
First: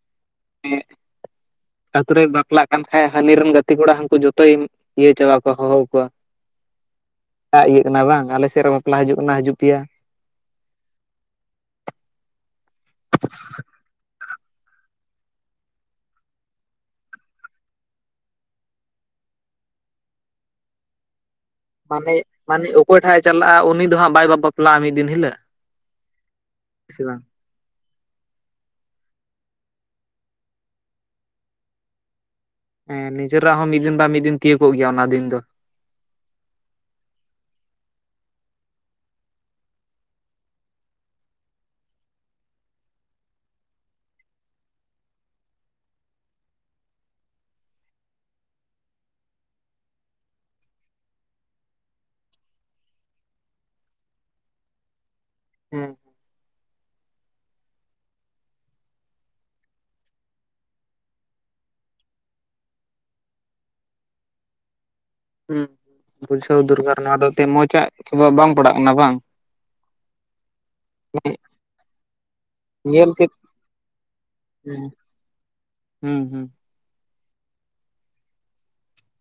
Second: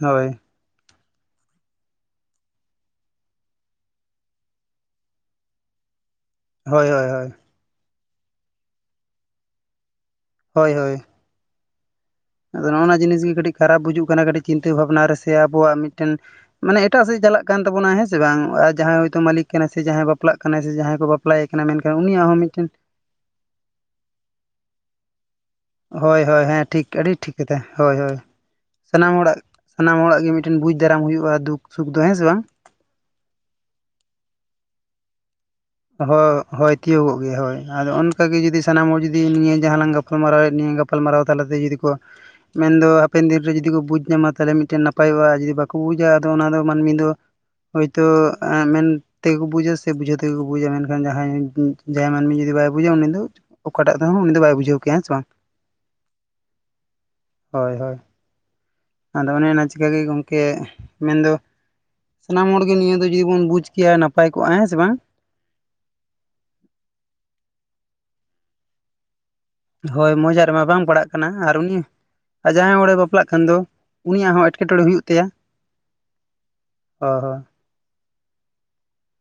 ᱦᱳᱭ ᱟᱛᱳ ᱨᱮᱭ ᱵᱟᱯᱞᱟᱜ ᱠᱟᱱ ᱠᱷᱟᱡ ᱦᱟᱹᱱᱤ ᱨᱮᱱ ᱜᱟᱛᱮ ᱠᱚᱲᱟ ᱦᱟᱹᱱᱠᱩ ᱡᱚᱛᱚᱭ ᱤᱭᱟᱹ ᱪᱟᱵᱟ ᱠᱚᱣᱟ ᱦᱚ ᱦᱚᱣᱟᱠᱚᱣᱟ ᱦᱳᱭ ᱦᱳᱭ ᱦᱳᱭ ᱮᱟᱜ ᱤᱭᱤᱭᱟᱹ ᱠᱟᱱᱟ ᱵᱟᱝ ᱟᱞᱮᱥᱮᱫ ᱨᱮ ᱵᱟᱯᱞᱟ ᱦᱤᱡᱩᱜ ᱠᱟᱱᱟ ᱦᱤᱡᱩᱜ ᱯᱮᱭᱟ ᱦᱳᱭ ᱦᱳᱭ ᱟᱫᱚ ᱱᱚᱜᱼ ᱱᱚᱣᱟ ᱡᱤᱱᱤᱥ ᱜᱮ ᱠᱟᱹᱴᱤᱡ ᱠᱷᱟᱨᱟᱯ ᱵᱩᱡᱩᱜ ᱠᱟᱱᱟ ᱠᱟᱹᱴᱤᱡ ᱪᱤᱱᱛᱟᱹ ᱵᱷᱟᱵᱱᱟ ᱨᱮ ᱥᱮ ᱟᱵᱚᱣᱟᱜ ᱢᱤᱫᱴᱮᱱ ᱢᱟᱱᱮ ᱮᱴᱟᱜ ᱥᱮᱫ ᱪᱟᱞᱟᱜ ᱠᱟᱱ ᱛᱟᱵᱚᱱᱟ ᱦᱮᱸ ᱥᱮ ᱵᱟᱝ ᱟᱨ ᱡᱟᱦᱟᱸᱭ ᱦᱳᱭᱛᱳ ᱢᱟᱹᱞᱤᱠ ᱠᱟᱱᱟᱭ ᱥᱮ ᱡᱟᱦᱟᱸᱭ ᱵᱟᱯᱞᱟᱜ ᱠᱟᱱᱟᱭ ᱥᱮ ᱡᱟᱦᱟᱸᱭ ᱠᱚ ᱯᱞᱟᱭᱨ ᱠᱟᱱᱟ ᱢᱮᱱ ᱢᱟᱱᱮ ᱢᱟᱱᱮ ᱚᱠᱚᱭ ᱴᱷᱟᱜᱼ ᱮ ᱪᱟᱞᱟᱜᱼᱟ ᱩᱱᱤ ᱫᱚ ᱦᱟᱸᱜ ᱵᱟᱭ ᱵᱟᱯᱞᱟᱜᱼᱟ ᱢᱤᱫ ᱫᱤᱱ ᱦᱤᱞᱟᱜ ᱦᱳᱭ ᱦᱳᱭ ᱦᱮᱸ ᱴᱷᱤᱠ ᱟᱹᱰᱤ ᱴᱷᱤᱠ ᱠᱟᱛᱷᱟ ᱦᱳᱭ ᱦᱳᱭ ᱥᱟᱱᱟᱢ ᱦᱚᱲᱟᱜ ᱥᱟᱱᱟᱢ ᱦᱚᱲᱟᱜ ᱜᱮ ᱢᱤᱫᱴᱮᱱ ᱵᱩᱡ ᱫᱟᱨᱟᱢ ᱦᱩᱭᱩᱜᱼᱟ ᱫᱩᱠ ᱥᱩᱠ ᱫᱚ ᱦᱮᱸ ᱥᱮ ᱵᱟᱝ ᱦᱮᱸ ᱱᱤᱡᱮᱨᱟᱜ ᱦᱚᱸ ᱢᱤᱫ ᱫᱤᱱ ᱵᱟ ᱢᱤᱫ ᱫᱤᱱ ᱛᱤᱭᱟᱜᱳᱜ ᱜᱮᱭᱟ ᱚᱱᱟ ᱫᱤᱱ ᱫᱚ ᱦᱭ ᱦᱳᱭ ᱛᱤᱭᱳᱜᱚᱜ ᱜᱮᱭᱟ ᱦᱳᱭ ᱟᱫᱚ ᱚᱱᱠᱟ ᱜᱮ ᱡᱩᱫᱤ ᱥᱟᱱᱟᱢ ᱦᱚᱲ ᱡᱩᱫᱤ ᱱᱤᱭᱟᱹ ᱡᱟᱦᱟᱸ ᱞᱟᱝ ᱜᱟᱯ ᱜᱟᱯᱟᱞᱢ ᱢᱟᱨᱟᱣᱮᱫ ᱞᱤᱧ ᱜᱟᱯᱟᱞ ᱢᱟᱨᱟᱣ ᱛᱟᱞᱟᱛᱮ ᱡᱩᱫᱤ ᱠᱚ ᱢᱮᱱ ᱫᱚ ᱦᱟᱯᱮᱱ ᱫᱤᱱ ᱨᱮ ᱡᱩᱫᱤ ᱠᱚ ᱵᱩᱡᱽ ᱧᱟᱢᱟ ᱛᱟᱦᱚᱞᱮ ᱢᱤᱫᱴᱮᱱ ᱱᱟᱯᱟᱭᱚᱜᱼᱟ ᱟᱨ ᱡᱩᱫᱤ ᱵᱟᱠᱚ ᱵᱩᱡᱟ ᱟᱫᱚ ᱚᱱᱟ ᱫᱚ ᱢᱟᱹᱱᱢᱤ ᱫᱚ ᱦᱳᱭᱛᱳ ᱢᱮᱱ ᱛᱮᱜᱮ ᱠᱚ ᱵᱩᱡᱟ ᱥᱮ ᱵᱩᱡᱷᱟᱹᱣ ᱛᱮᱜᱮ ᱠᱚ ᱼᱼ ᱵᱩᱡᱟ ᱢᱮᱱᱠᱷᱟᱱ ᱡᱟᱦᱟᱸᱭ ᱡᱟᱦᱟᱸᱭ ᱢᱟᱹᱱᱢᱤ ᱡᱩᱫᱤ ᱵᱟᱭ ᱵᱩᱡᱟ ᱩᱱᱤ ᱫᱚ ᱚᱠᱟᱴᱟᱜ ᱛᱮᱦᱚᱸ ᱩᱱᱤ ᱫᱚ ᱵᱟᱭ ᱵᱩᱡᱷᱟᱹᱣ ᱠᱮᱭᱟ ᱦᱮᱸ ᱥᱮ ᱵᱟᱝ ᱦᱮᱸ ᱦᱚᱭ ᱦᱚᱭ ᱾ ᱟᱫᱚ ᱚᱱᱮ ᱚᱱᱟ ᱪᱤᱠᱟᱹᱜᱮ ᱜᱚᱢᱠᱮ ᱢᱮᱱᱫᱚ ᱥᱟᱱᱟᱢ ᱦᱚᱲ ᱜᱮ ᱱᱤᱭᱟᱹ ᱫᱚ ᱡᱩᱫᱤ ᱵᱚᱱ ᱵᱩᱡᱽ ᱠᱮᱭᱟ ᱱᱟᱯᱟᱭ ᱠᱚᱜᱼᱟ ᱦᱮᱸ ᱥᱮ ᱵᱟᱝ ᱦᱩᱸ ᱵᱩᱡᱷᱟᱹᱣ ᱫᱚᱨᱠᱟᱨ ᱱᱚᱣᱟ ᱫᱚ ᱮᱱᱛᱮᱫ ᱢᱚᱸᱡᱽᱼᱟᱜ ᱥᱚᱵᱷᱟᱵ ᱵᱟᱝ ᱯᱟᱲᱟᱜ ᱠᱟᱱᱟ ᱵᱟᱝ ᱾ ᱦᱳᱭ ᱢᱚᱸᱡᱽᱼᱟᱜ ᱨᱮᱢᱟ ᱵᱟᱝ ᱯᱟᱲᱟᱜ ᱠᱟᱱᱟ ᱟᱨ ᱩᱱᱤ ᱼᱼ ᱟᱨ ᱡᱟᱦᱟᱸᱭ ᱦᱚᱲᱮ ᱧᱮᱞ ᱵᱟᱯᱞᱟᱜ ᱠᱮᱫ ᱠᱷᱟᱱ ᱫᱚ ᱩᱱᱤᱭᱟᱜ ᱦᱚᱸ ᱮᱴᱠᱮᱴᱚᱬᱮ ᱦᱩᱭᱩᱜ ᱛᱟᱭᱟ᱾ ᱦᱩᱸ ᱦᱩᱸ ᱾ ᱦᱚᱭ ᱦᱚᱭ ᱾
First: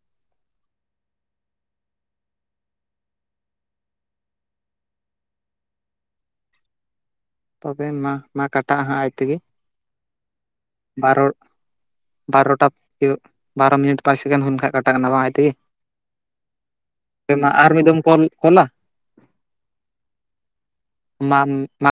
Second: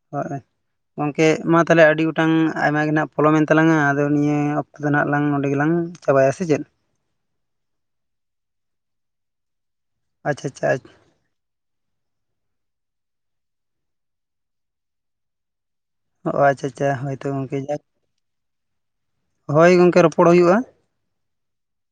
[UNINTELLIGIBLE] ᱜᱚᱢᱠᱮ ᱢᱟ ᱛᱟᱦᱚᱞᱮ ᱟᱹᱰᱤ ᱜᱚᱴᱟᱝ ᱟᱭᱢᱟ ᱜᱮ ᱱᱟᱦᱟᱜ ᱯᱚᱞᱚᱢ ᱮᱱ ᱛᱟᱞᱟᱝᱟ ᱟᱫᱚ ᱱᱤᱭᱟᱹ ᱚᱠᱛᱚ ᱫᱚ ᱱᱟᱦᱟᱜ ᱞᱟᱝ ᱱᱚᱸᱰᱮ ᱜᱮ ᱞᱟᱝ ᱼᱼ ᱪᱟᱵᱟᱭᱟ ᱥᱮ ᱪᱮᱫ? ᱛᱚᱵᱮ ᱢᱟ ᱢᱟ ᱠᱟᱴᱟᱜ ᱦᱟᱸᱜ ᱟᱡ ᱛᱮᱜᱮ ᱾ ᱟᱪᱪᱷᱟ ᱟᱪᱪᱷᱟ ᱼᱼ ᱵᱟᱨᱚ ᱵᱟᱨᱚᱴᱟ ᱵᱟᱨᱳ ᱢᱤᱱᱤᱴ ᱯᱟᱸᱪ ᱥᱮᱠᱮᱱᱰ ᱦᱩᱭ ᱞᱮᱱ ᱠᱷᱟᱡ ᱠᱟᱴᱟᱜ ᱠᱟᱱᱟ ᱵᱟᱝ ᱛᱮᱜᱮ ᱾ ᱚ ᱟᱪᱪᱷᱟ ᱟᱪᱪᱷᱟ ᱦᱳᱭ ᱛᱚ ᱜᱚᱝᱠᱮ ᱡᱟᱠ ᱢᱤᱫ ᱫᱚᱢ ᱠᱚᱞ ᱠᱚᱞᱟ ᱦᱳᱭ ᱜᱚᱝᱠᱮ ᱨᱚᱯᱚᱲ ᱦᱩᱭᱩᱜᱼᱟ ᱾ [UNINTELLIGIBLE]